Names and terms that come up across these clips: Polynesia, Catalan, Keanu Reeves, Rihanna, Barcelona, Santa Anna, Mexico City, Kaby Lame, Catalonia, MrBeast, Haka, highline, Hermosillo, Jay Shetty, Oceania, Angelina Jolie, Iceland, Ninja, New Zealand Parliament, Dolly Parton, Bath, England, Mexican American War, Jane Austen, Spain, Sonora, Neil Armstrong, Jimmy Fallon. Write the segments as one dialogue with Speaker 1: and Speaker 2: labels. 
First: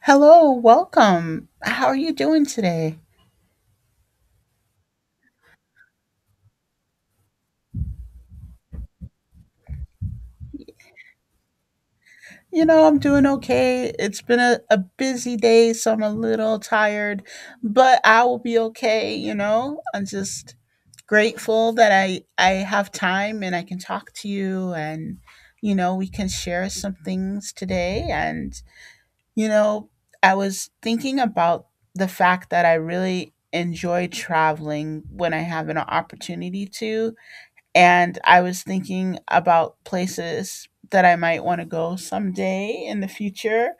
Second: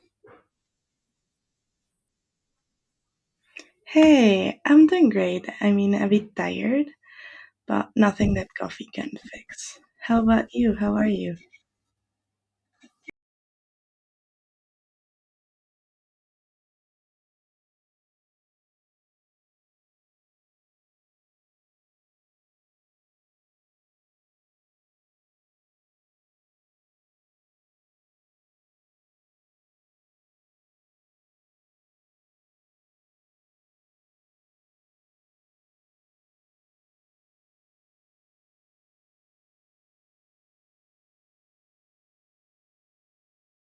Speaker 1: Hello, welcome. How are you doing today?
Speaker 2: Hey, I'm doing great. I mean, a bit tired, but nothing that coffee can fix. How about you? How are you?
Speaker 1: You know, I'm doing okay. It's been a busy day, so I'm a little tired, but I will be okay, you know? I'm just grateful that I have time and I can talk to you and you know, we can share some things today and you know, I was thinking about the fact that I really enjoy traveling when I have an opportunity to, and I was thinking about places that I might want to go someday in the future.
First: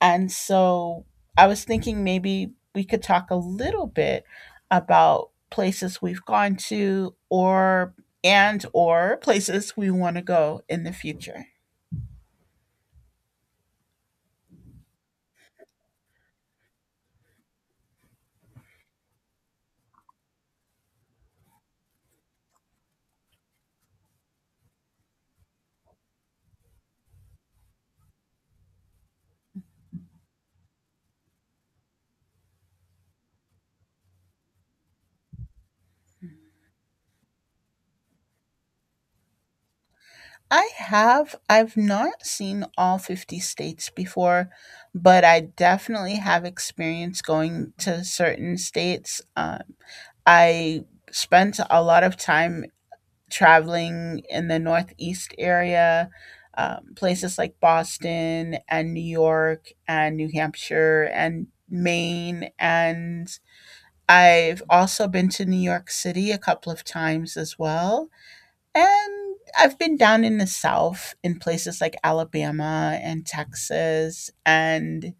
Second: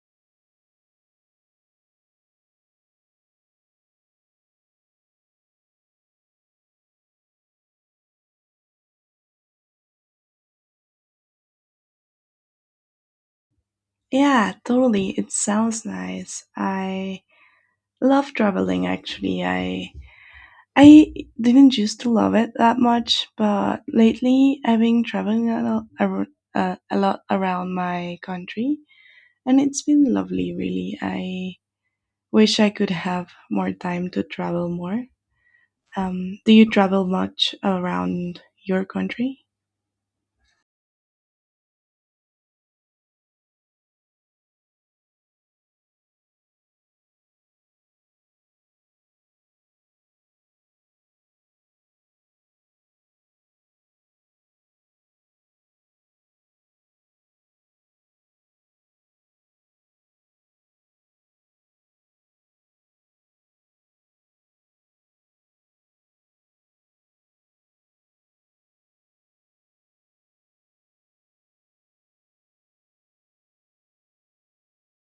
Speaker 1: And so I was thinking maybe we could talk a little bit about places we've gone to or and or places we want to go in the future.
Speaker 2: Yeah, totally. It sounds nice. I love traveling actually. I didn't used to love it that much, but lately I've been traveling a lot, a lot around my country, and it's been lovely, really. I wish I could have more time to travel more. Do you travel much around your country?
Speaker 1: I've not seen all 50 states before, but I definitely have experience going to certain states. I spent a lot of time traveling in the Northeast area, places like Boston and New York and New Hampshire and Maine. And I've also been to New York City a couple of times as well. And I've been down in the South in places like Alabama and Texas. And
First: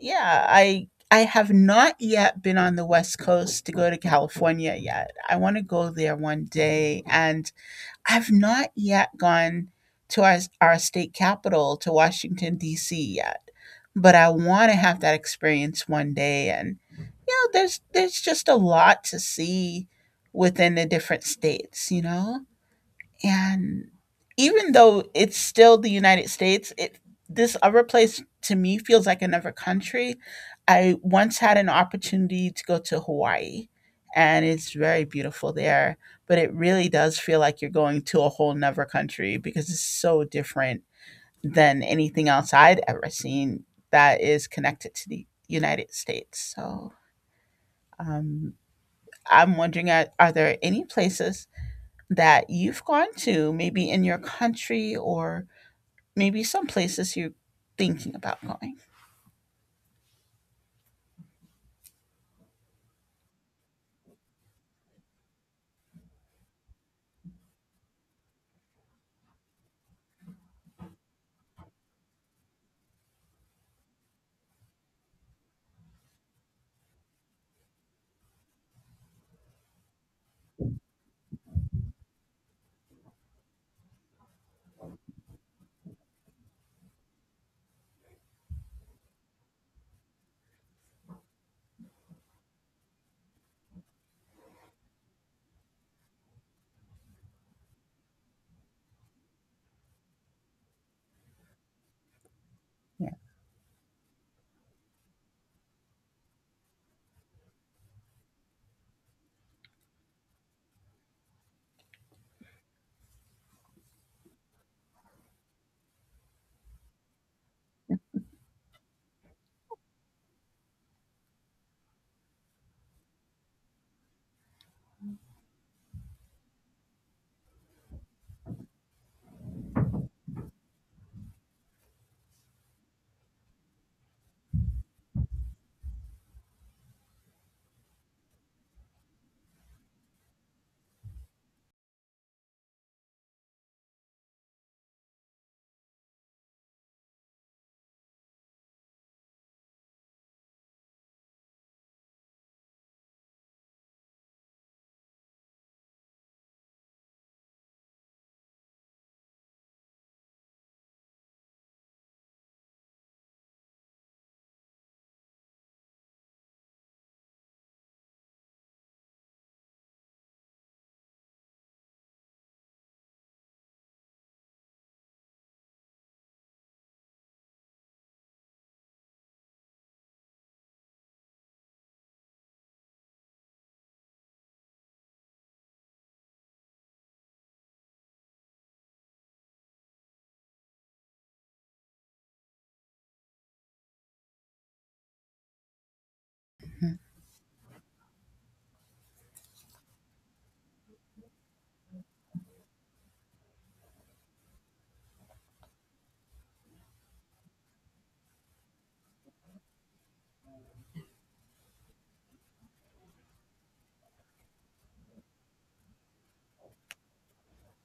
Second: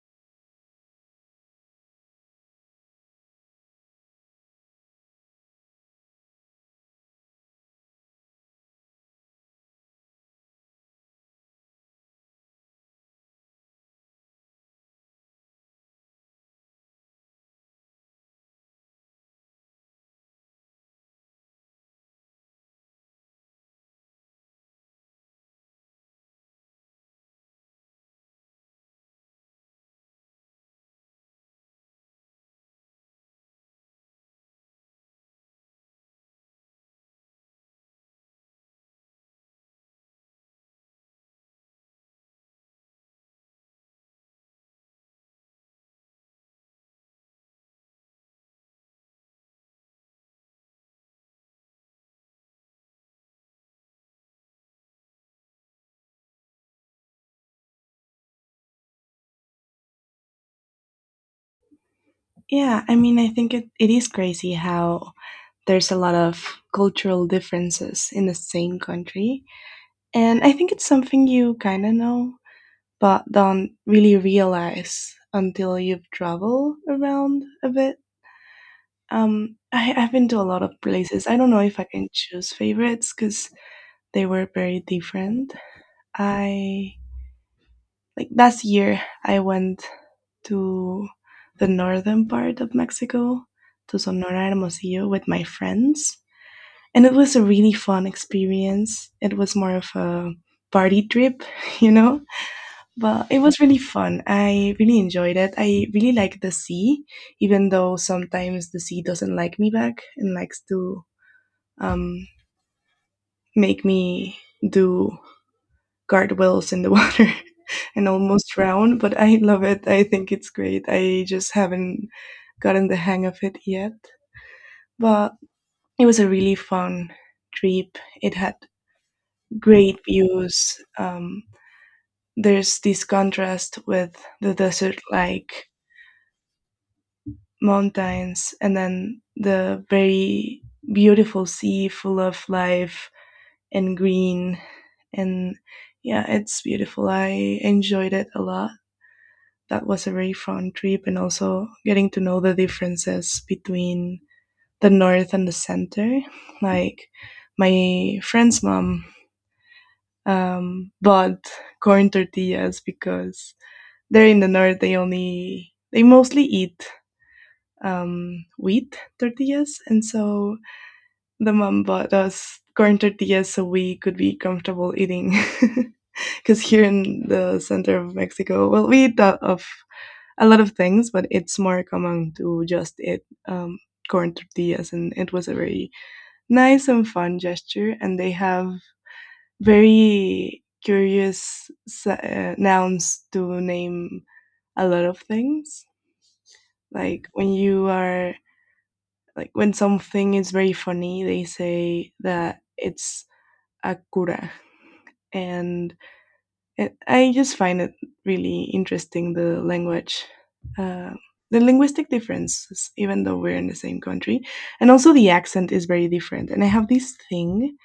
Speaker 1: yeah, I have not yet been on the West Coast to go to California yet. I want to go there one day, and I've not yet gone to our state capital, to Washington, D.C. yet, but I want to have that experience one day. And, you know, there's just a lot to see within the different states, you know? And even though it's still the United States, it this other place to me feels like another country. I once had an opportunity to go to Hawaii, and it's very beautiful there, but it really does feel like you're going to a whole nother country because it's so different than anything else I'd ever seen that is connected to the United States. So um, I'm wondering, are there any places that you've gone to, maybe in your country, or maybe some places you're thinking about going.
Speaker 2: Yeah, I mean, I think it is crazy how there's a lot of cultural differences in the same country. And I think it's something you kind of know, but don't really realize until you've traveled around a bit. I've been to a lot of places. I don't know if I can choose favorites because they were very different. I like last year I went to the northern part of Mexico to Sonora and Hermosillo with my friends and it was a really fun experience. It was more of a party trip, you know, but it was really fun. I really enjoyed it. I really like the sea, even though sometimes the sea doesn't like me back and likes to, um, make me do guardrails in the water and almost drown, but I love it. I think it's great. I just haven't gotten the hang of it yet. But it was a really fun trip. It had great views. There's this contrast with the desert like mountains and then the very beautiful sea full of life and green. And yeah, it's beautiful. I enjoyed it a lot. That was a very fun trip, and also getting to know the differences between the north and the center. Like my friend's mom bought corn tortillas because there in the north they mostly eat wheat tortillas, and so the mom bought us corn tortillas so we could be comfortable eating. Because here in the center of Mexico, well, we eat that of a lot of things, but it's more common to just eat, um, corn tortillas. And it was a very nice and fun gesture. And they have very curious nouns to name a lot of things.
Speaker 1: Yeah.
Speaker 2: Like when you are, like when something is very funny, they say that it's a cura. And I just find it really interesting the language, uh, the linguistic differences, even though we're in the same country, and also the accent is very different. And I have this thing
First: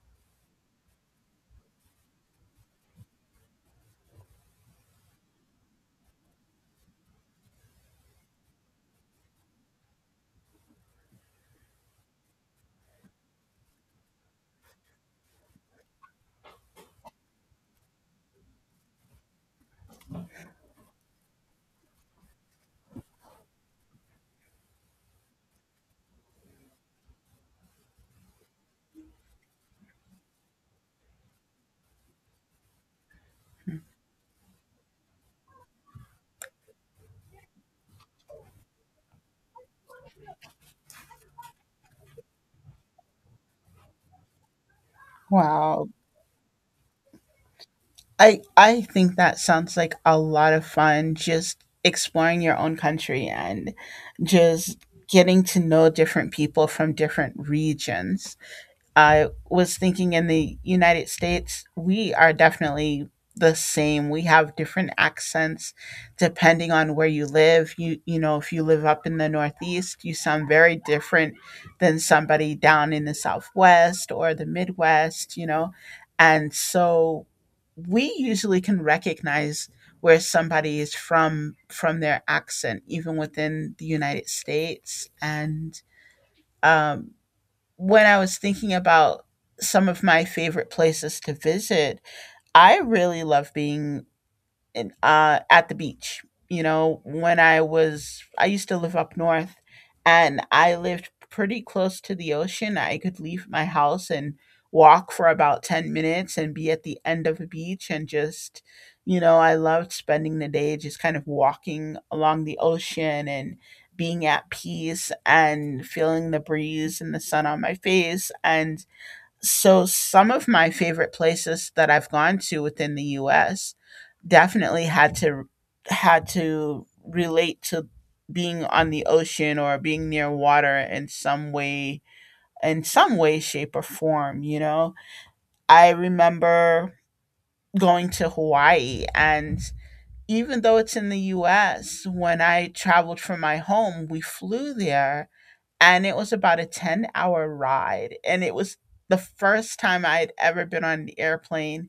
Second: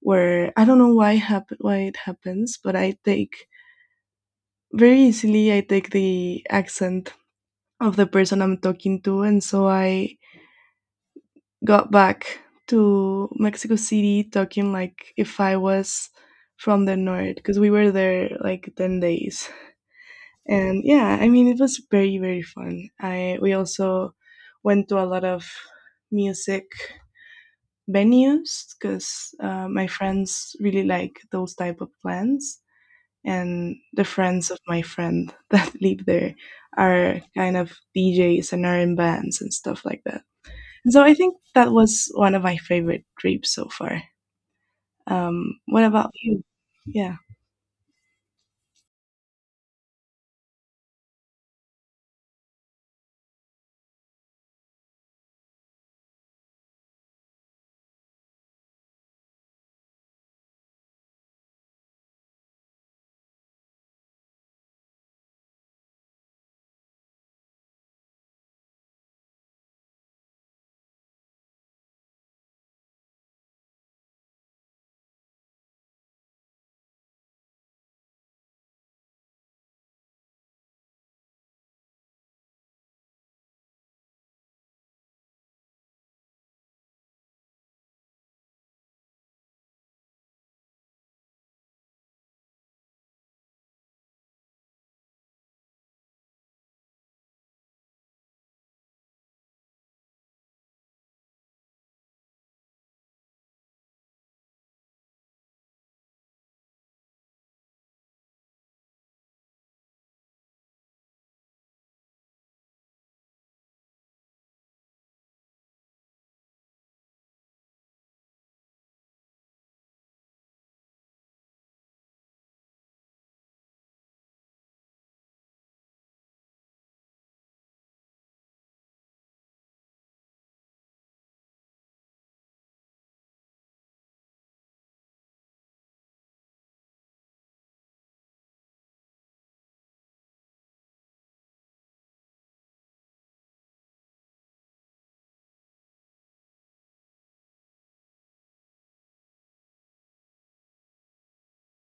Speaker 2: where I don't know why it happens, but I take the accent of the person I'm talking to, and so I got back to Mexico City talking like if I was from the north because we were there like 10 days. And yeah, I mean, it was very very fun. I We also went to a lot of music venues because my friends really like those type of plans, and
Speaker 1: Mhm.
Speaker 2: the friends of my friend that live there are kind of DJs and are in bands and stuff like that. So I think that was one of my favorite trips so far. What
Speaker 1: Wow.
Speaker 2: about you? Yeah,
Speaker 1: I think that sounds like a lot of fun, just exploring your own country and just getting to know different people from different regions. I was thinking in the United States, we are definitely the same. We have different accents depending on where you live. You know, if you live up in the Northeast, you sound very different than somebody down in the Southwest or the Midwest, you know. And so we usually can recognize where somebody is from their accent, even within the United States. And um when I was thinking about some of my favorite places to visit, I really love being at the beach. You know, I used to live up north and I lived pretty close to the ocean. I could leave my house and walk for about 10 minutes and be at the end of a beach, and just, you know, I loved spending the day just kind of walking along the ocean and being at peace and feeling the breeze and the sun on my face. And so, some of my favorite places that I've gone to within the US definitely had to relate to being on the ocean or being near water in some way, shape or form, you know. I remember going to Hawaii, and even though it's in the US, when I traveled from my home, we flew there and it was about a 10-hour ride, and it was the first time I had ever been on an airplane.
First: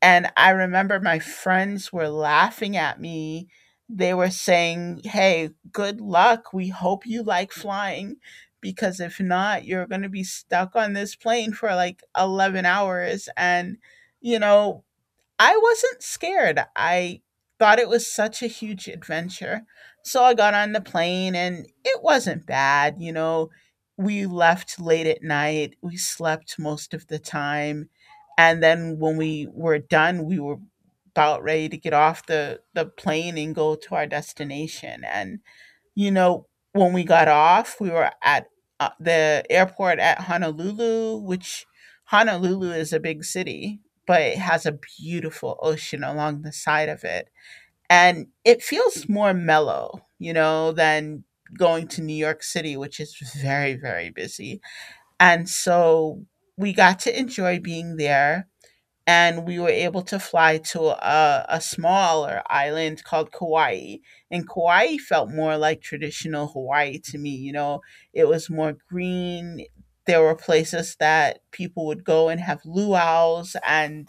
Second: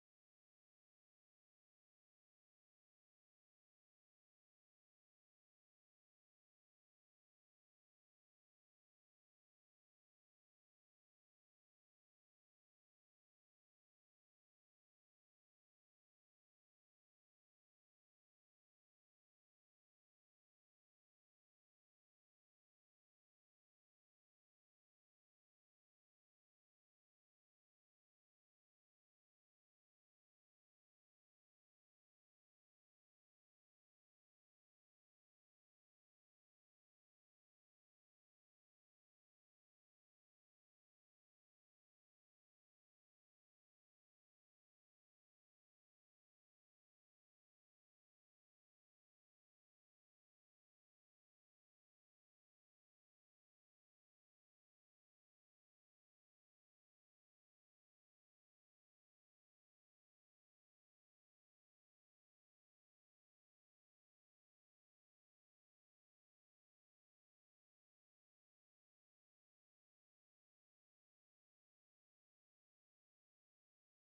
Speaker 1: And I remember my friends were laughing at me. They were saying, hey, good luck, we hope you like flying, because if not, you're going to be stuck on this plane for like 11 hours. And you know, I wasn't scared. I thought it was such a huge adventure. So I got on the plane and it wasn't bad, you know. We left late at night. We slept most of the time. And then when we were done, we were about ready to get off the plane and go to our destination. And you know, when we got off, we were at the airport at Honolulu, which, Honolulu is a big city, but it has a beautiful ocean along the side of it. And it feels more mellow, you know, than going to New York City, which is very, very busy. And so we got to enjoy being there, and we were able to fly to a smaller island called Kauai. And Kauai felt more like traditional Hawaii to me. You know, it was more green. There were places that people would go and have luau's, and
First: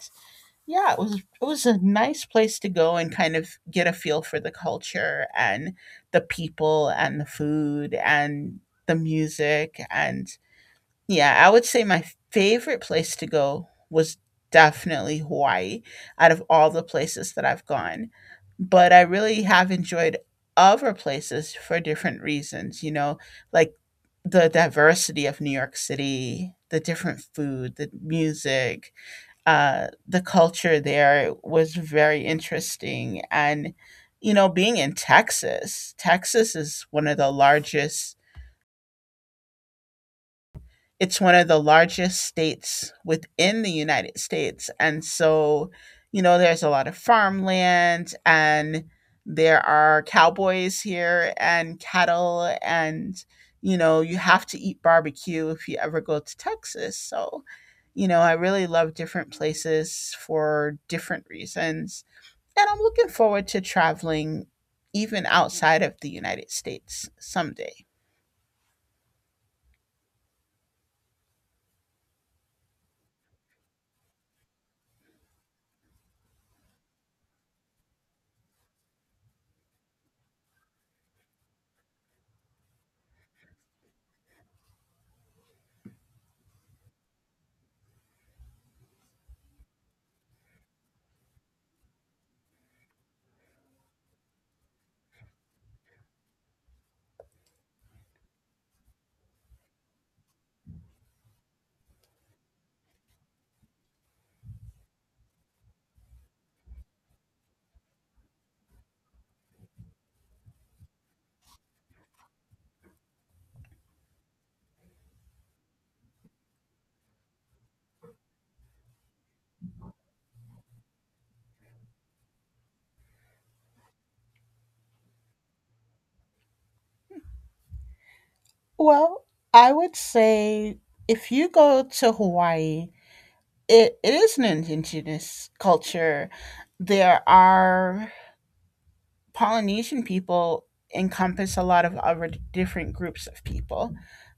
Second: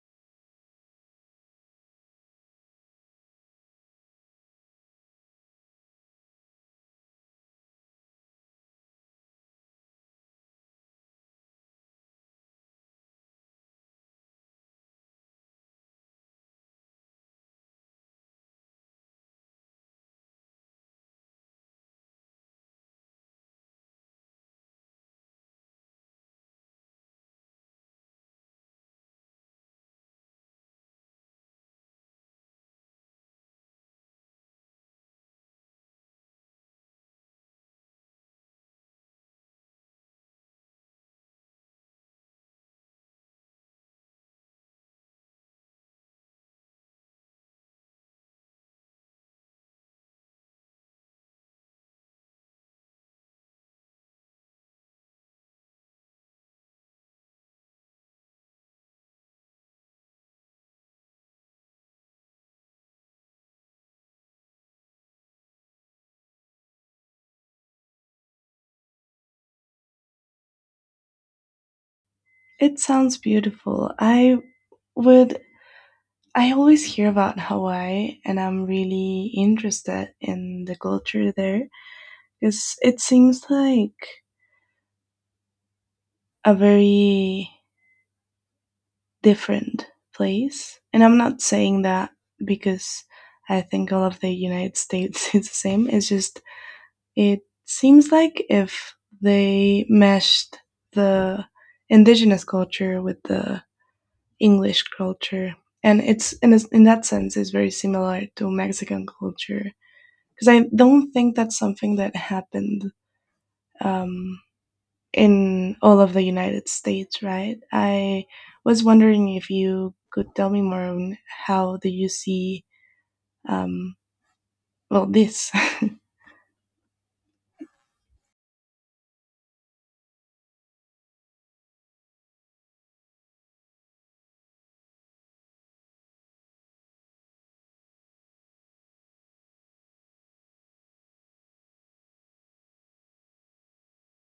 Speaker 1: yeah, it was a nice place to go and kind of get a feel for the culture and the people and the food and the music. And yeah, I would say my favorite place to go was definitely Hawaii, out of all the places that I've gone. But I really have enjoyed other places for different reasons, you know, like the diversity of New York City, the different food, the music, the culture there was very interesting. And, you know, being in Texas, Texas is one of the largest, it's one of the largest states within the United States. And so, you know, there's a lot of farmland, and there are cowboys here and cattle, and you know, you have to eat barbecue if you ever go to Texas. So, you know, I really love different places for different reasons. And I'm looking forward to traveling even outside of the United States someday.
Speaker 2: it sounds beautiful. I would, I always hear about Hawaii and I'm really interested in the culture there because it seems like a very different place. And I'm not saying that because I think all of the United States is the same. It's just, it seems like if they meshed the indigenous culture with the English culture. And it's in, a, in that sense is very similar to Mexican culture because I don't think that's something that happened, um, in all of the United States, right? I was wondering if you could tell me more on how do you see, um, well this.
Speaker 1: Well, I would say if you go to Hawaii, it is an indigenous culture. There are Polynesian people, encompass a lot of other different groups of people.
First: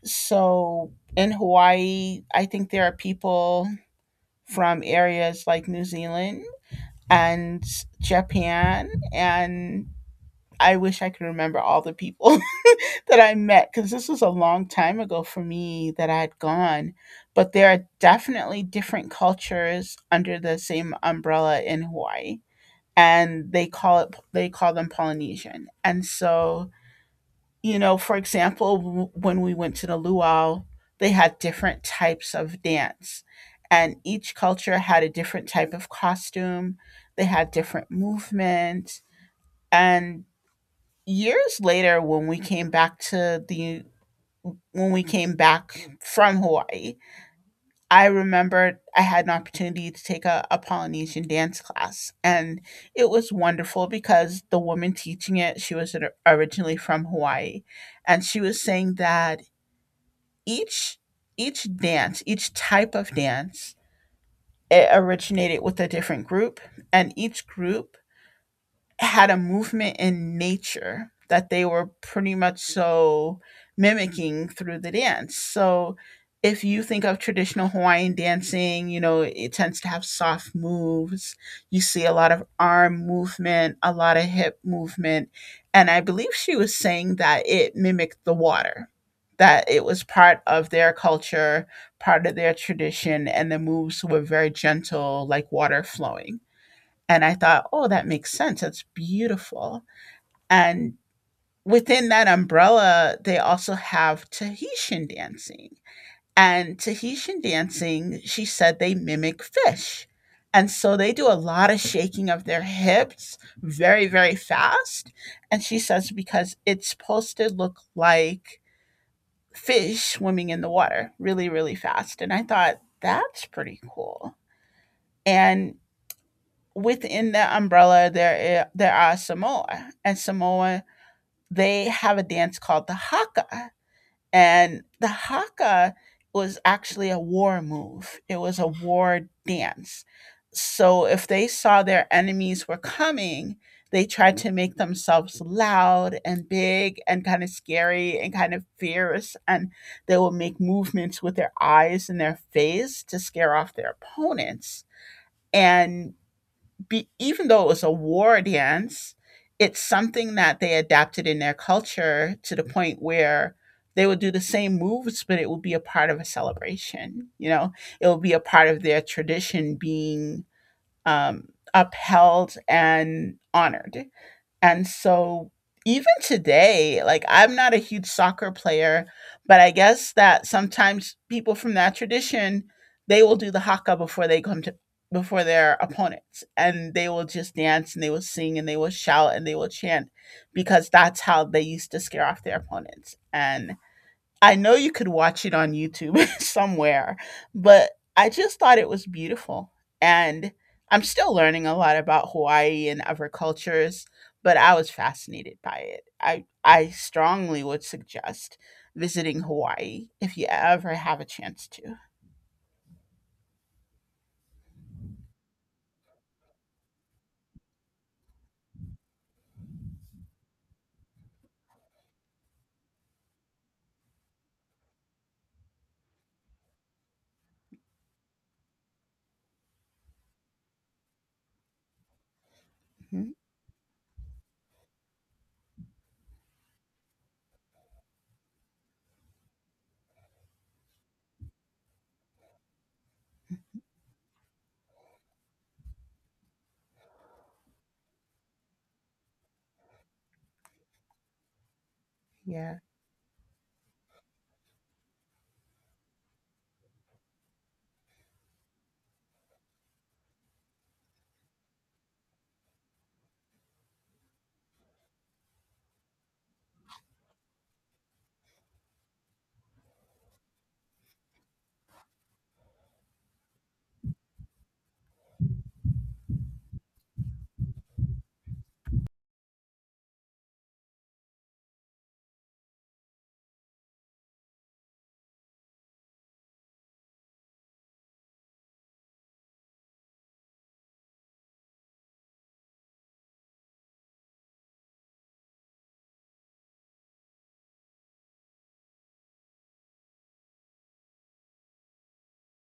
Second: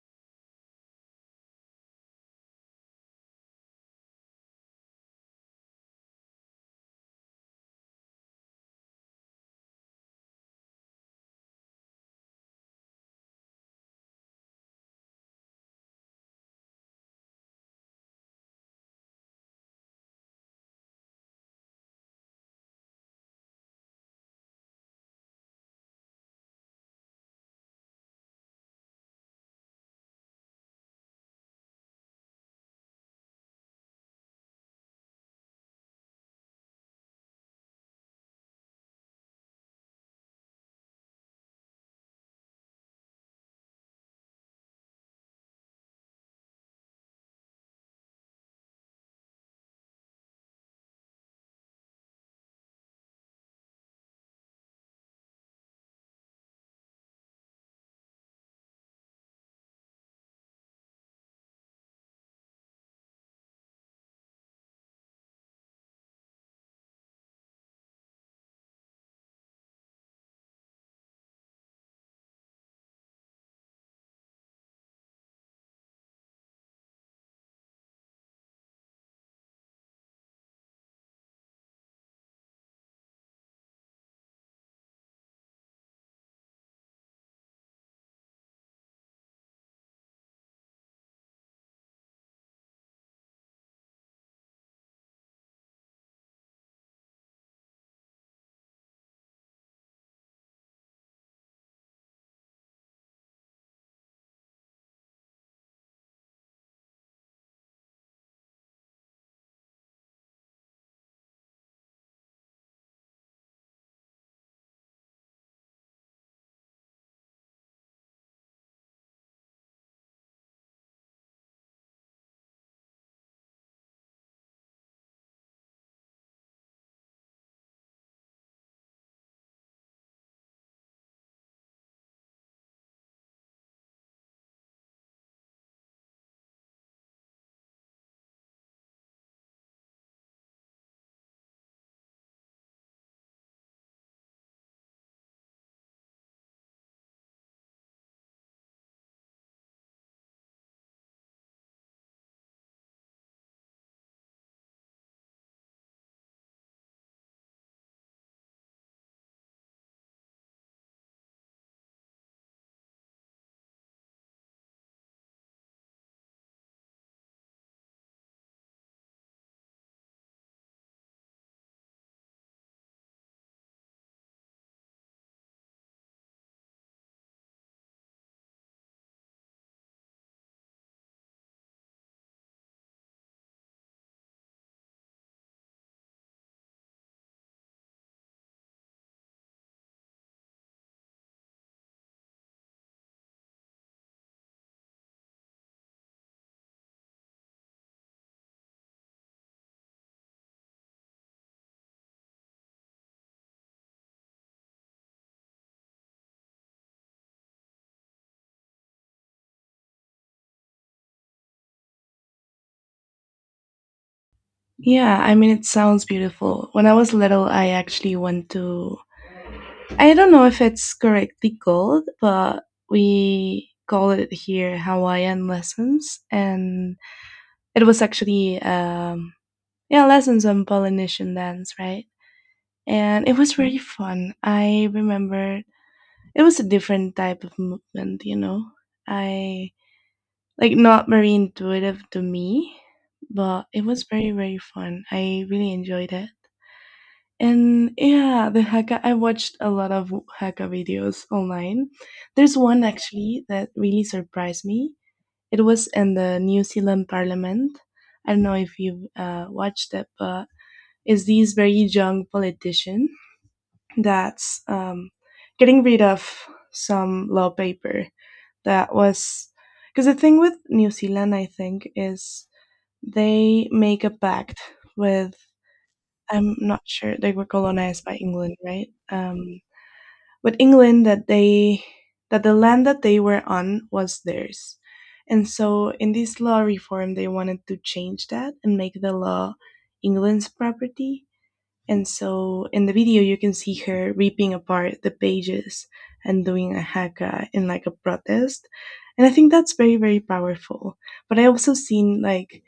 Speaker 1: So in Hawaii, I think there are people from areas like New Zealand and Japan, and I wish I could remember all the people that I met, because this was a long time ago for me that I had gone, but there are definitely different cultures under the same umbrella in Hawaii, and they call them Polynesian. And so, you know, for example, when we went to the luau, they had different types of dance, and each culture had a different type of costume. They had different movement, and years later when we came back to the when we came back from Hawaii, I remembered I had an opportunity to take a Polynesian dance class. And it was wonderful because the woman teaching it, she was originally from Hawaii. And she was saying that each each dance, each type of dance, it originated with a different group. And each group had a movement in nature that they were pretty much so mimicking through the dance. So if you think of traditional Hawaiian dancing, you know, it tends to have soft moves. You see a lot of arm movement, a lot of hip movement. And I believe she was saying that it mimicked the water, that it was part of their culture, part of their tradition, and the moves were very gentle, like water flowing. And I thought, oh, that makes sense. That's beautiful. And within that umbrella, they also have Tahitian dancing. And Tahitian dancing, she said, they mimic fish. And so they do a lot of shaking of their hips very, very fast. And she says, because it's supposed to look like fish swimming in the water really, really fast. And I thought, that's pretty cool. And within the umbrella there, there are Samoa, and Samoa, they have a dance called the haka. And the haka was actually a war move it was a war dance. So if they saw their enemies were coming, they tried to make themselves loud and big and kind of scary and kind of fierce, and they will make movements with their eyes and their face to scare off their opponents. And, even though it was a war dance, it's something that they adapted in their culture to the point where they would do the same moves, but it would be a part of a celebration. You know, it would be a part of their tradition being upheld and honored. And so even today, like, I'm not a huge soccer player, but I guess that sometimes people from that tradition, they will do the haka before they come to before their opponents, and they will just dance and they will sing and they will shout and they will chant, because that's how they used to scare off their opponents. And I know you could watch it on YouTube somewhere, but I just thought it was beautiful. And I'm still learning a lot about Hawaii and other cultures, but I was fascinated by it. I strongly would suggest visiting Hawaii if you ever have a chance to.
Speaker 2: Yeah, I mean it sounds beautiful. When I was little, I actually went to, I don't know if it's correctly called, but we call it here Hawaiian lessons, and it was actually, yeah, lessons on Polynesian dance, right? And
Speaker 1: Mhm.
Speaker 2: it was very fun. I remember it was a different type of movement, you know. I like not very intuitive to me, but it was very very fun. I really enjoyed it. And yeah, the Haka, I watched a lot of Haka videos online. There's
Speaker 1: Yeah.
Speaker 2: one actually that really surprised me. It was in the New Zealand Parliament. I don't know if you've watched it, but it's these very young politicians that's getting rid of some law paper that was, because the thing with New Zealand, I think, is they make a pact with, I'm not sure they were colonized by England, right? With England that they, that the land that they were on was theirs, and so in this law reform they wanted to change that and make the law England's property. And so in the video, you can see her ripping apart the pages and doing a haka in like a protest. And I think that's very, very powerful. But I also seen like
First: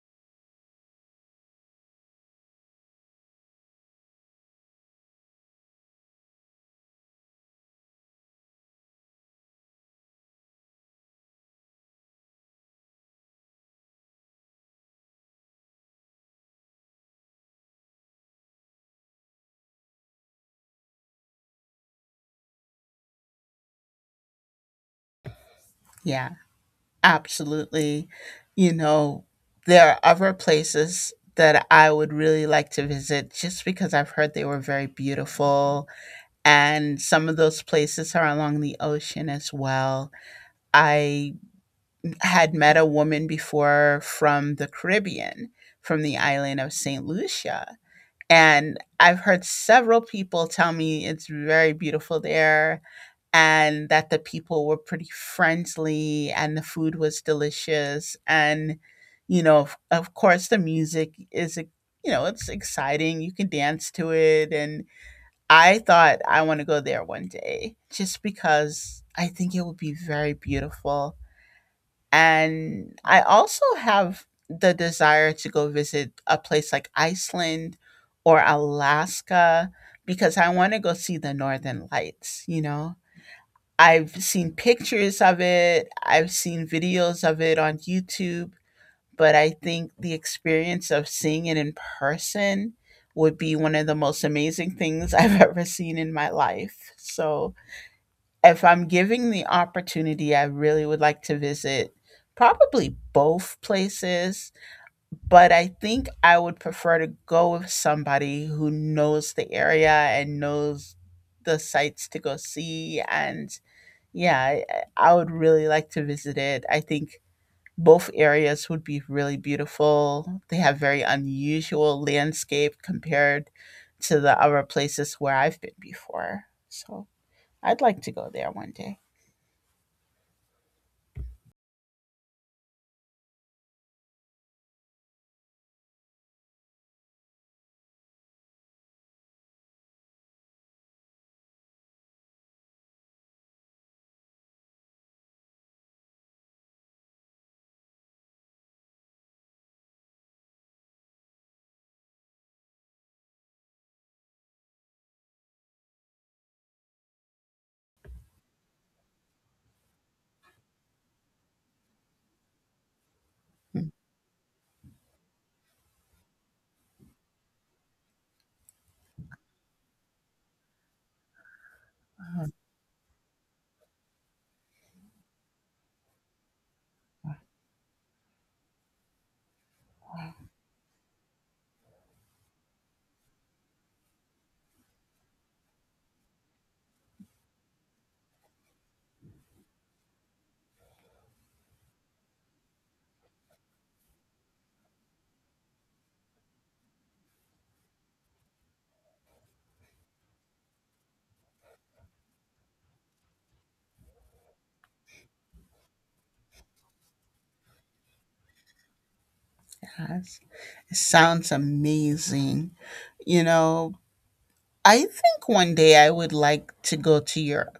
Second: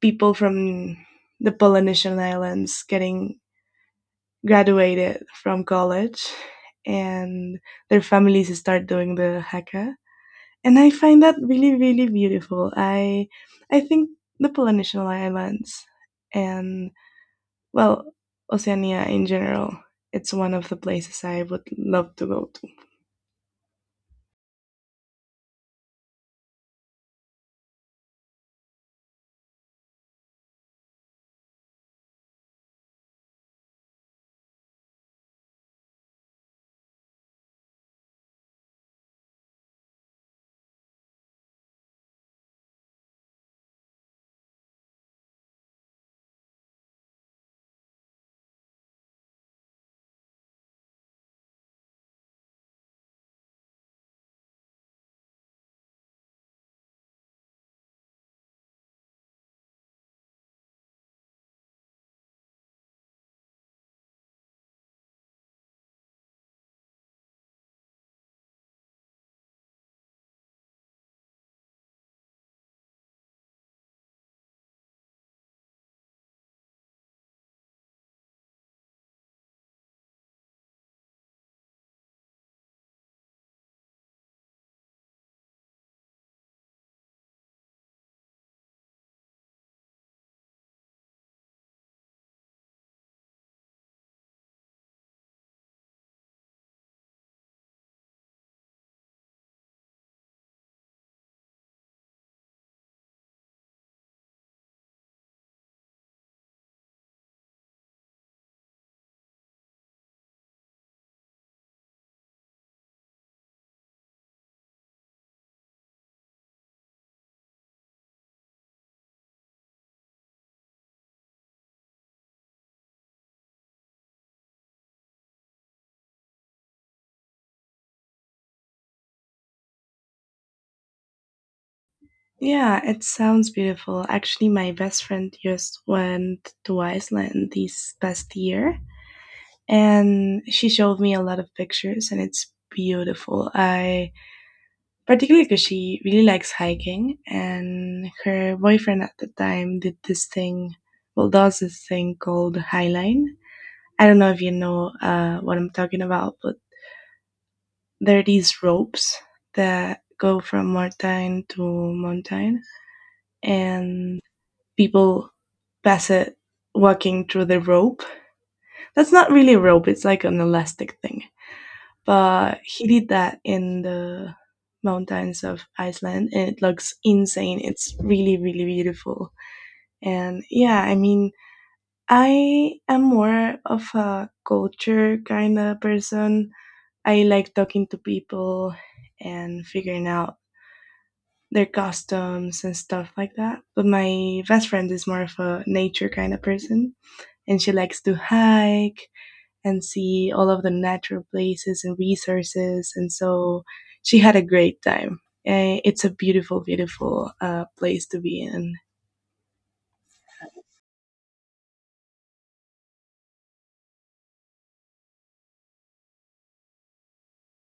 Speaker 2: people from the Polynesian Islands getting graduated from college, and their families start doing the haka. And I find that really, really beautiful. I think the Polynesian Islands, and well, Oceania in general, it's one of the places I would love to go to.
Speaker 1: Yeah, Absolutely. You know, there are other places that I would really like to visit just because I've heard they were very beautiful, and some of those places are along the ocean as well. I had met a woman before from the Caribbean, from the island of St. Lucia. And I've heard several people tell me it's very beautiful there and that the people were pretty friendly and the food was delicious. And, you know, of course, the music is, you know, it's exciting. You can dance to it. And I thought I want to go there one day just because I think it would be very beautiful. And I also have the desire to go visit a place like Iceland or Alaska because I want to go see the northern lights, you know. I've seen pictures of it, I've seen videos of it on YouTube, but I think the experience of seeing it in person would be one of the most amazing things I've ever seen in my life. So, if I'm giving the opportunity, I really would like to visit probably both places, but I think I would prefer to go with somebody who knows the area and knows the sites to go see. And yeah, I, I would really like to visit it. I think both areas would be really beautiful. They have very unusual landscape compared to the other places where I've been before. So I'd like to go there one day.
Speaker 2: Yeah, it sounds beautiful. Actually, my best friend just went to Iceland this past year, and she showed me a lot of pictures and it's beautiful. I, particularly because she really likes hiking, and her boyfriend at the time did this thing, well, does this thing called highline. I don't know if you know what I'm talking about, but there are these ropes that go from mountain to mountain, and people pass it walking through the rope. That's not really a rope, it's like an elastic thing.
Speaker 1: Oh,
Speaker 2: But he did that in the mountains of Iceland, and it looks insane. It's really, really beautiful. And yeah, I mean, I am more of a culture kind of person. I like talking to people and figuring out their costumes and stuff like that. But my best friend is more of a nature kind of person, and she likes to hike and see all of the natural places and resources. And so she had a great time. It's a beautiful, beautiful place to be in.
Speaker 1: yes. It sounds amazing. You know, I think one day I would like to go to Europe,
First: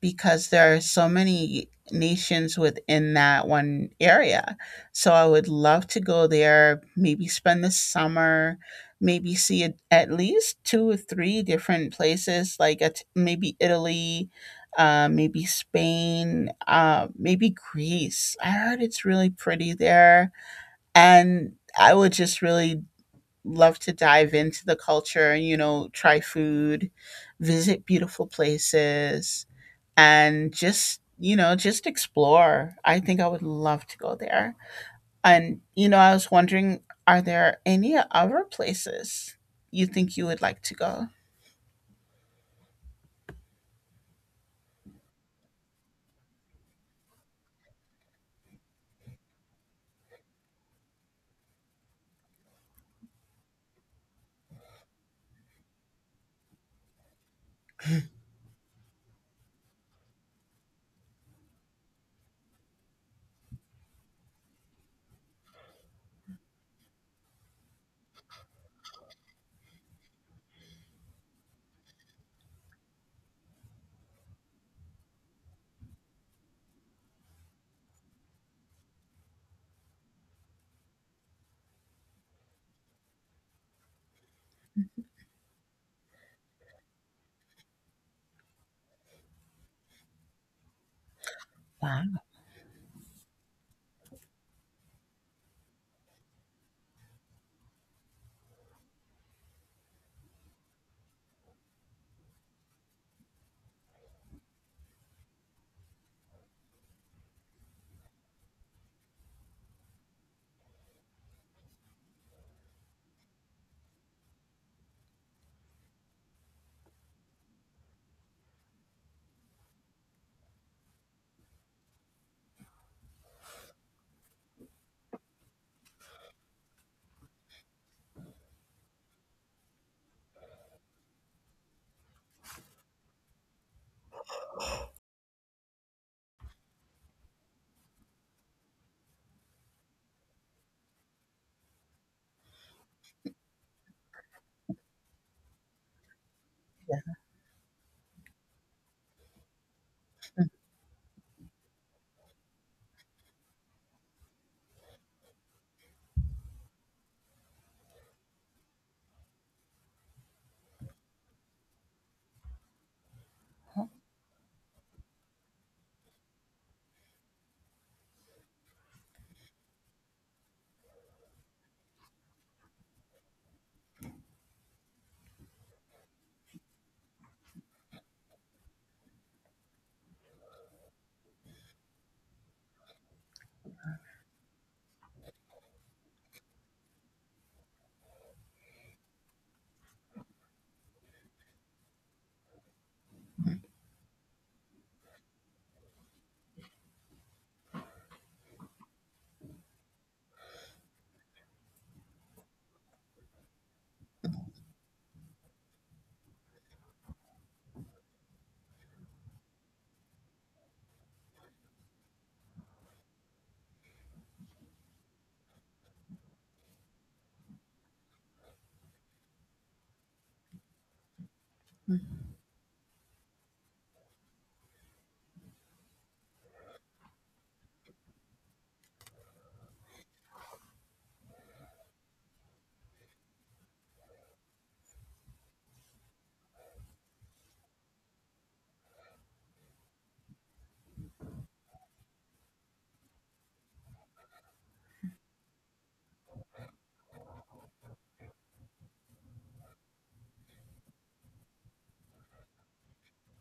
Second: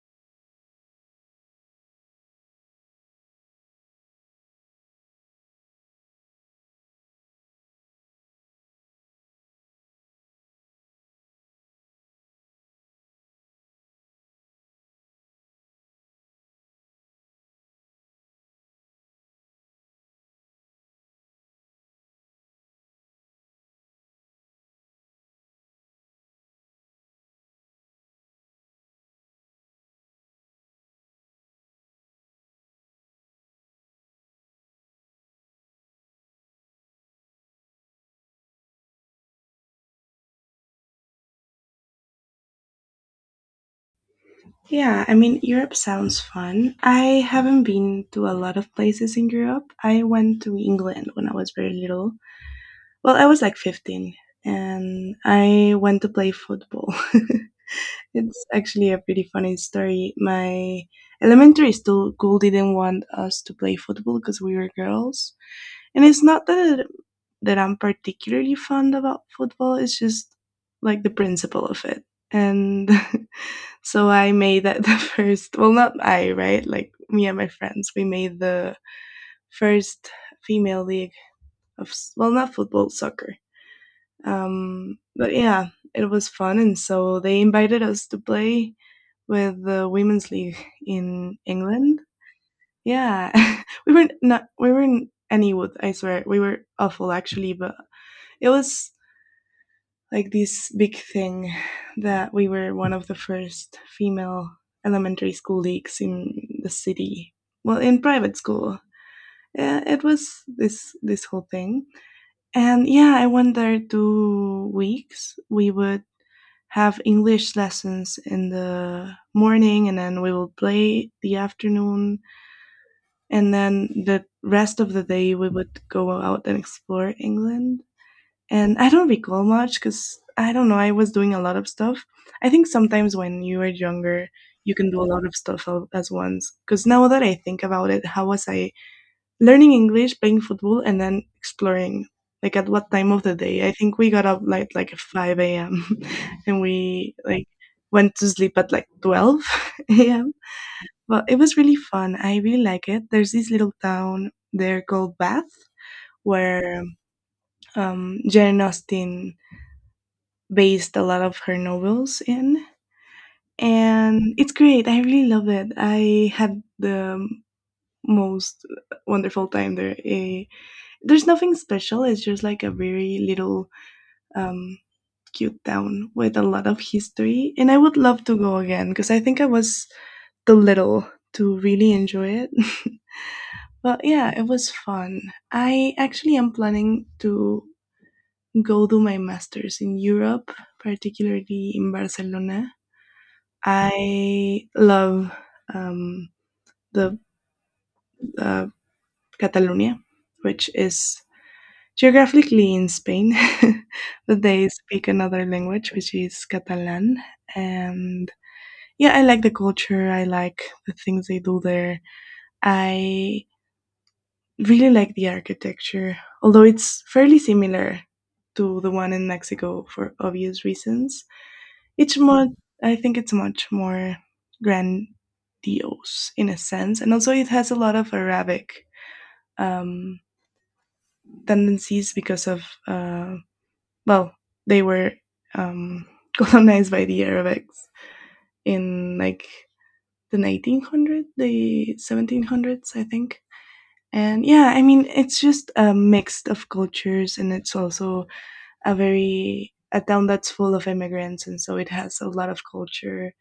Speaker 1: because there are so many nations within that one area. So I would love to go there, maybe spend the summer, maybe see at least two or three different places, like at, maybe Italy, maybe Spain, maybe Greece. I heard it's really pretty there. And I would just really love to dive into the culture, you know, try food, visit beautiful places, and just, you know, just explore. I think I would love to go there. And you know, I was wondering, are there any other places you think you would like to go?
Speaker 2: Yeah, I mean, Europe sounds fun. I haven't been to a lot of places in Europe. I went to England when I was very little. Well, I was like 15 and I went to play football. It's actually a pretty funny story. My elementary school didn't want us to play football because we were girls, and it's not that I'm particularly fond about football. It's just like the principle of it, and so I made that the first. Well, not I, right? Like me and my friends, we made the first female league of well, not football, soccer, but yeah, it was fun, and so they invited us to play with the women's league in England.
Speaker 1: Wow.
Speaker 2: Yeah, we were not any wood. I swear we were awful actually, but it was like this big thing that we were one of the first female elementary school leagues in the city. Well, in private school. Yeah, it was this whole thing. And yeah, I went there 2 weeks. We would have English lessons in the morning and then we would play the afternoon, and then the rest of the day we would go out and explore England. And I don't recall much cuz I don't know, I was doing a lot of stuff. I think sometimes when you are younger, you can do a lot of stuff as once. Cuz now that I think about it, how was I learning English, playing football, and then exploring. Like at what time of the day? I think we got up like at five a.m. and we like went to sleep at like 12 a.m. But it was really fun. I really like it. There's this little town there called Bath where, Jane Austen based a lot of her novels in,
Speaker 1: Yeah.
Speaker 2: and it's great. I really love it. I had the most wonderful time there. Eh, there's nothing special. It's just like a very little um, cute town with a lot of history, and I would love to go again because I think I was too little to really enjoy it. But yeah, it was fun. I actually am planning to go do my masters in Europe, particularly in Barcelona. I love, um, the uh, Catalonia, which is geographically in Spain, but they speak another language, which is Catalan. And yeah, I like the culture. I like the things they do there. I really like the architecture, although it's fairly similar to the one in Mexico for obvious reasons. It's more, I think it's much more grandiose in a sense. And also, it has a lot of Arabic um, tendencies because Uh, well, they were um, colonized by the Arabics in like the 1900s, the 1700s, I think. And yeah, I mean, it's just a mix of cultures, and it's also a town that's full of immigrants, and so it has a lot of culture.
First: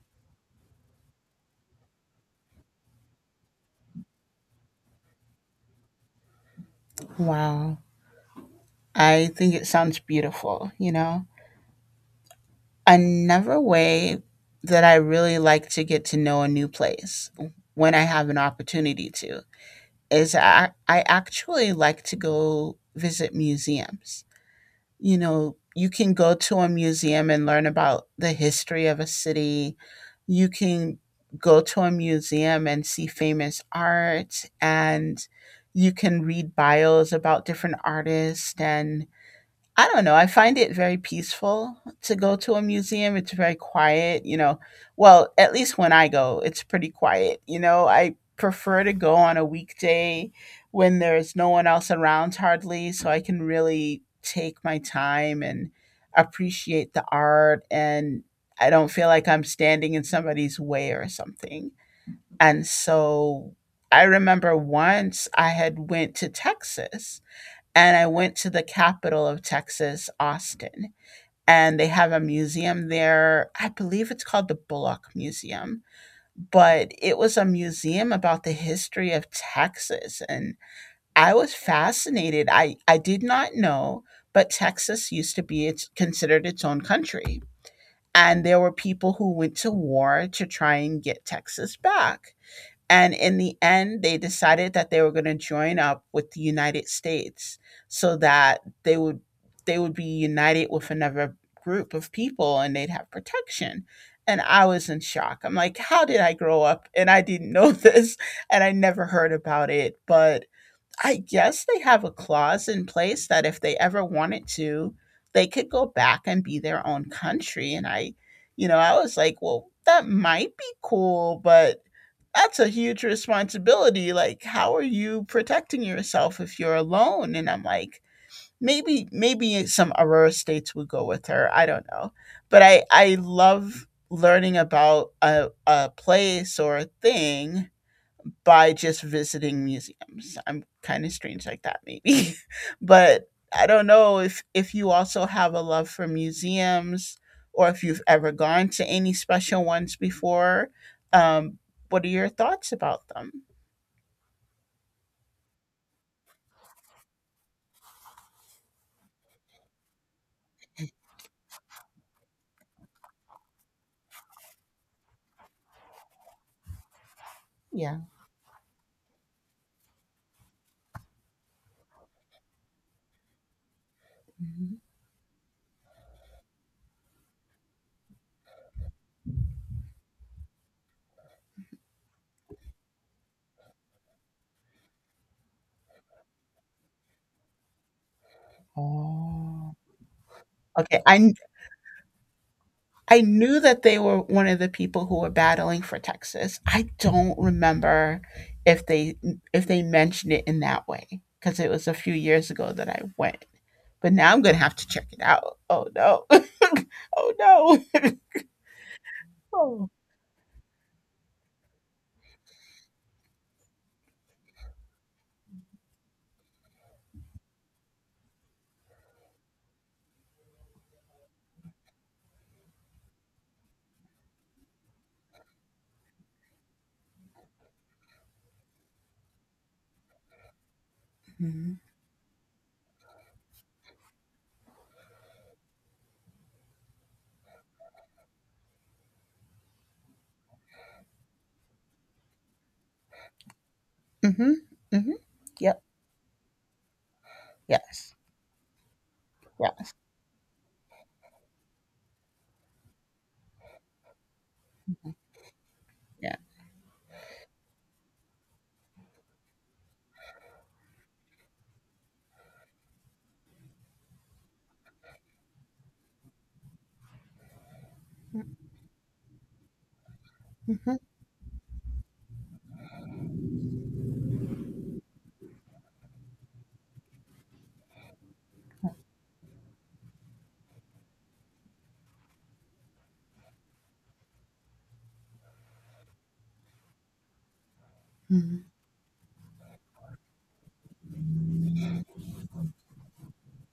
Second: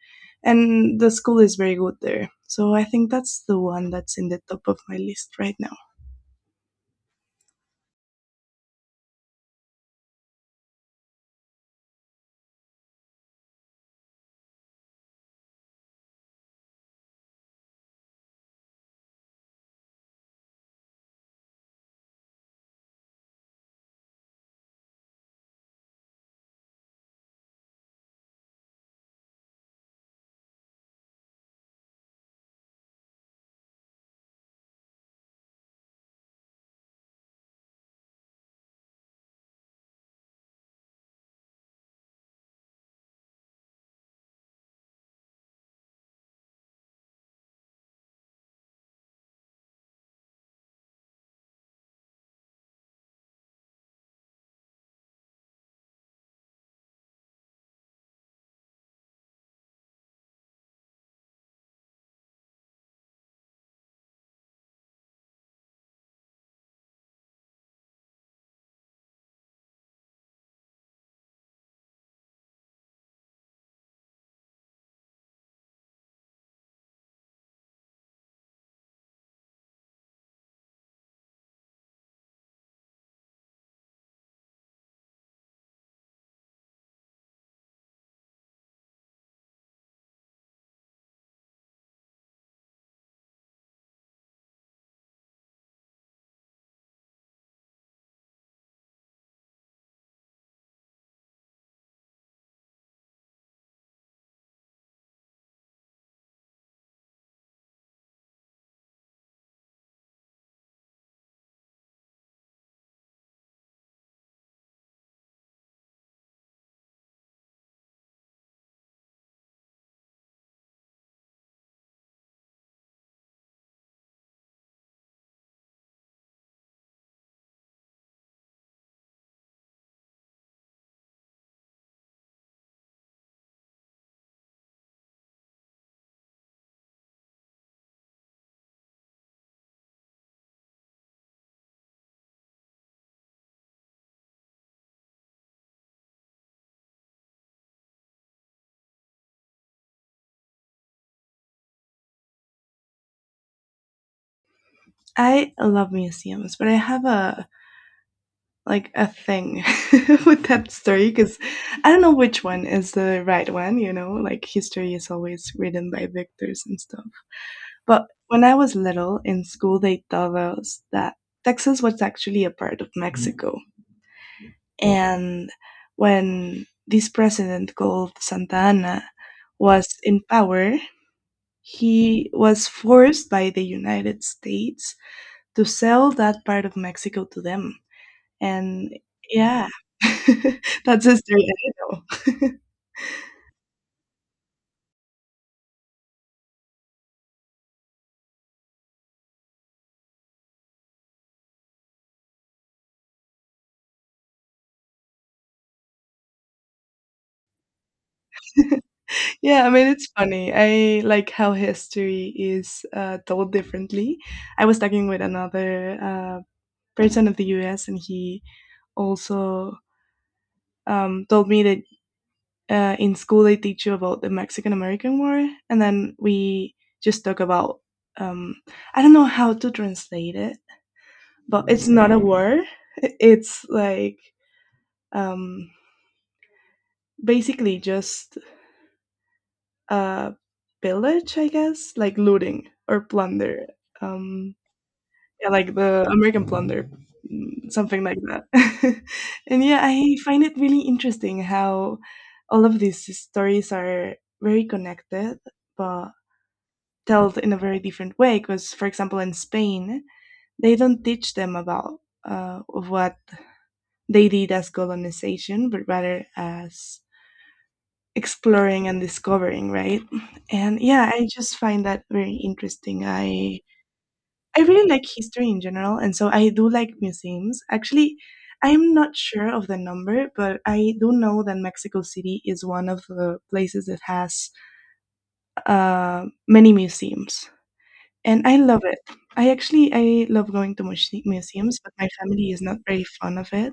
Speaker 2: And the school is very good there. So I think that's the one that's in the top of my list right now.
Speaker 1: Wow, I think it sounds beautiful. You know, another way that I really like to get to know a new place, when I have an opportunity to, is I actually like to go visit museums. You know, you can go to a museum and learn about the history of a city. You can go to a museum and see famous art, and you can read bios about different artists. And I don't know. I find it very peaceful to go to a museum. It's very quiet, you know. Well, at least when I go, it's pretty quiet, you know. I prefer to go on a weekday when there's no one else around hardly, so I can really take my time and appreciate the art, and I don't feel like I'm standing in somebody's way or something. And so I remember once I had went to Texas, and I went to the capital of Texas, Austin, and they have a museum there. I believe it's called the Bullock Museum, but it was a museum about the history of Texas. And I was fascinated. I did not know, but Texas used to be considered its own country. And there were people who went to war to try and get Texas back. And in the end, they decided that they were going to join up with the United States so that they would be united with another group of people and they'd have protection. And I was in shock. I'm like, how did I grow up and I didn't know this and I never heard about it? But I guess they have a clause in place that if they ever wanted to, they could go back and be their own country. And you know, I was like, well, that might be cool, but that's a huge responsibility. Like, how are you protecting yourself if you're alone? And I'm like, maybe some Aurora states would go with her. I don't know. But I love learning about a place or a thing by just visiting museums. I'm kind of strange like that maybe. But I don't know if you also have a love for museums or if you've ever gone to any special ones before. Um what are your thoughts about them?
Speaker 2: I love museums, but I have a like a thing with that story because I don't know which one is the right one, you know, like history is always written by victors and stuff.
Speaker 1: Yeah.
Speaker 2: But when I was little in school, they told us that Texas was actually a part of Mexico.
Speaker 1: Mhm.
Speaker 2: And when this president called Santa Anna was in power, he was forced by the United States to sell that part of Mexico to them. And yeah,
Speaker 1: Oh. Okay,
Speaker 2: that's
Speaker 1: I kn-
Speaker 2: history I know.
Speaker 1: I knew that they were one of the people who were battling for Texas. I don't remember if they if they mentioned it in that way because it was a few years ago that I went. But now I'm going to have to check it out. Oh no. Oh no.
Speaker 2: Yeah, I mean,
Speaker 1: Oh.
Speaker 2: it's funny. I like how history is told differently. I was talking with another person of the US, and he also told me that in school they teach you about the Mexican American War, and then we just talk about, um, I don't know how to translate it, but
Speaker 1: Mm-hmm.
Speaker 2: it's not a war. It's like um, basically just uh, pillage, I guess, like looting or plunder.
Speaker 1: Mm-hmm.
Speaker 2: Um,
Speaker 1: Mm-hmm.
Speaker 2: yeah, like
Speaker 1: Yep.
Speaker 2: the American plunder, mm, something
Speaker 1: Yes.
Speaker 2: like that. And
Speaker 1: Yeah.
Speaker 2: yeah, I find it really interesting how all of these stories are very connected, but
Speaker 1: Yeah.
Speaker 2: told in a very different way. Because, for example, in Spain, they don't teach them about what they did as colonization, but rather as exploring and discovering, right? And
Speaker 1: Mm-hmm.
Speaker 2: yeah, I just find that very interesting. I really like history in general, and so I do like museums. Actually, I'm not sure of the number, but I do know that Mexico City is one of the places that has many museums, and I
Speaker 1: Mm-hmm.
Speaker 2: love it. I actually I love going to museums, but my family is not very fond of it.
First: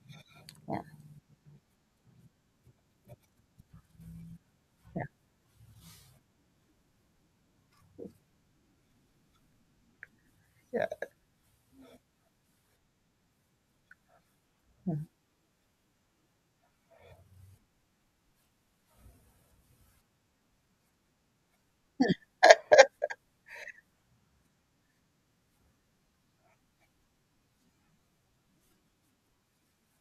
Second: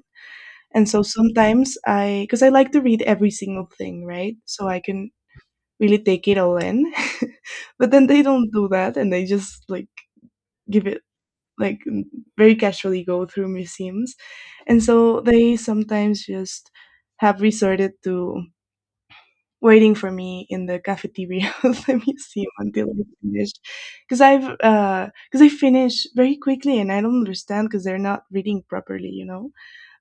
Speaker 1: Yeah.
Speaker 2: And so sometimes I, because I like to read every single thing, right? So I
Speaker 1: Yeah.
Speaker 2: can really take it all in. But then they don't do that, and they just like
Speaker 1: Yeah.
Speaker 2: give it like m- very casually go through museums, and so they sometimes just have resorted to waiting for me in the cafeteria of the museum until I finish, because I finish very quickly and I don't understand because they're not reading properly, you know.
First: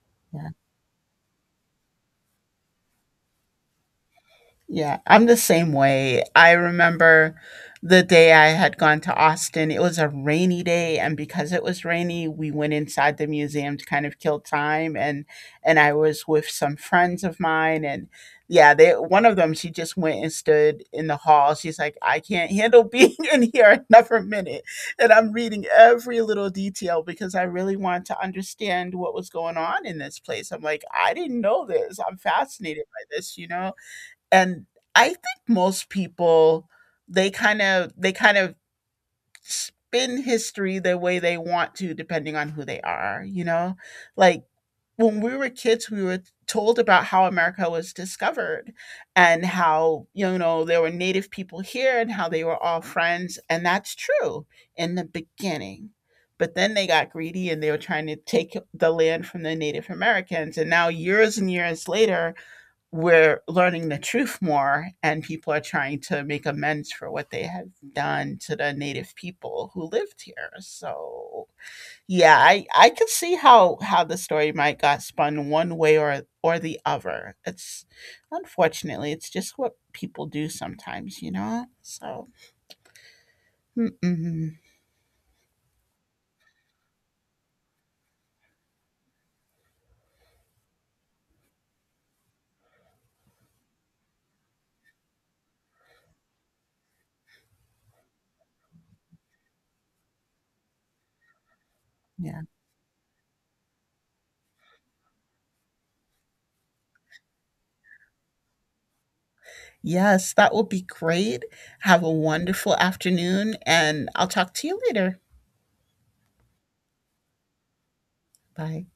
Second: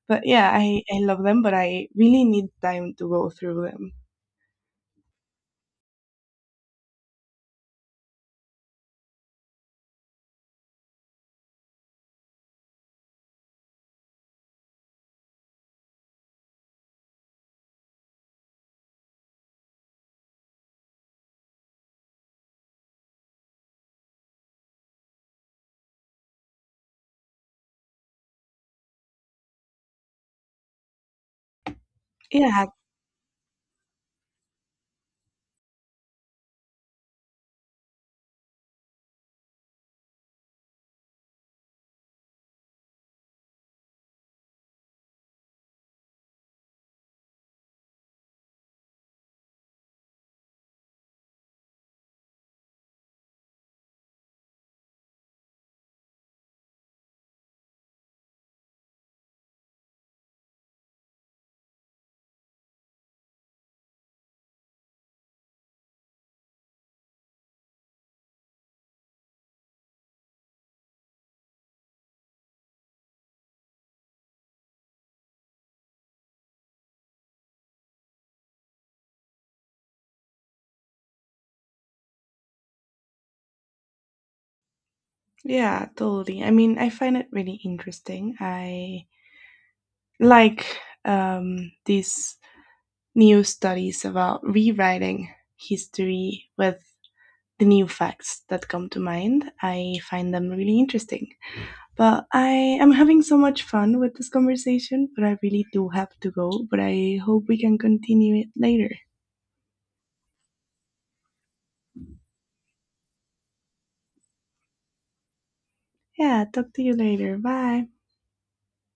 Speaker 2: But
Speaker 1: Yeah.
Speaker 2: yeah, I love them, but I really need time to go through them.
Speaker 1: Yeah, I'm the same way. I remember the day I had gone to Austin. It was a rainy day, and because it was rainy, we went inside the museum to kind of kill time. And I was with some friends of mine, and yeah, they, one of them, she just went and stood in the hall. She's like, "I can't handle being in here another minute," and I'm reading every little detail because I really want to understand what was going on in this place. I'm like, I didn't know this. I'm
Speaker 2: Yeah,
Speaker 1: fascinated by this, you know. And I think most people, they kind of spin history the way they want to depending on who they are, you know? Like when we were kids, we were told about how America was discovered and how, you know, there were native people here and how they were all friends. And that's true in the beginning. But then they got greedy and they were trying to take the land from the Native Americans. And now, years and years later, we're learning the truth more and people are trying to make amends for what they have done to the native people who lived here. So yeah, I can see how the story might got spun one way or the other. It's, unfortunately, it's just what people do sometimes, you know. So mm-mm,
Speaker 2: Yeah, totally. I mean, I find it really interesting. I like these new studies about rewriting history with the new facts that come to mind. I find them really interesting. But
Speaker 1: yeah,
Speaker 2: I am having so much fun with this conversation, but I really do have to go. But I hope we can continue it later.
Speaker 1: yes, that will be great. Have a wonderful afternoon and I'll talk to you later.
Speaker 2: Yeah, talk to you later. Bye.
Speaker 1: Bye.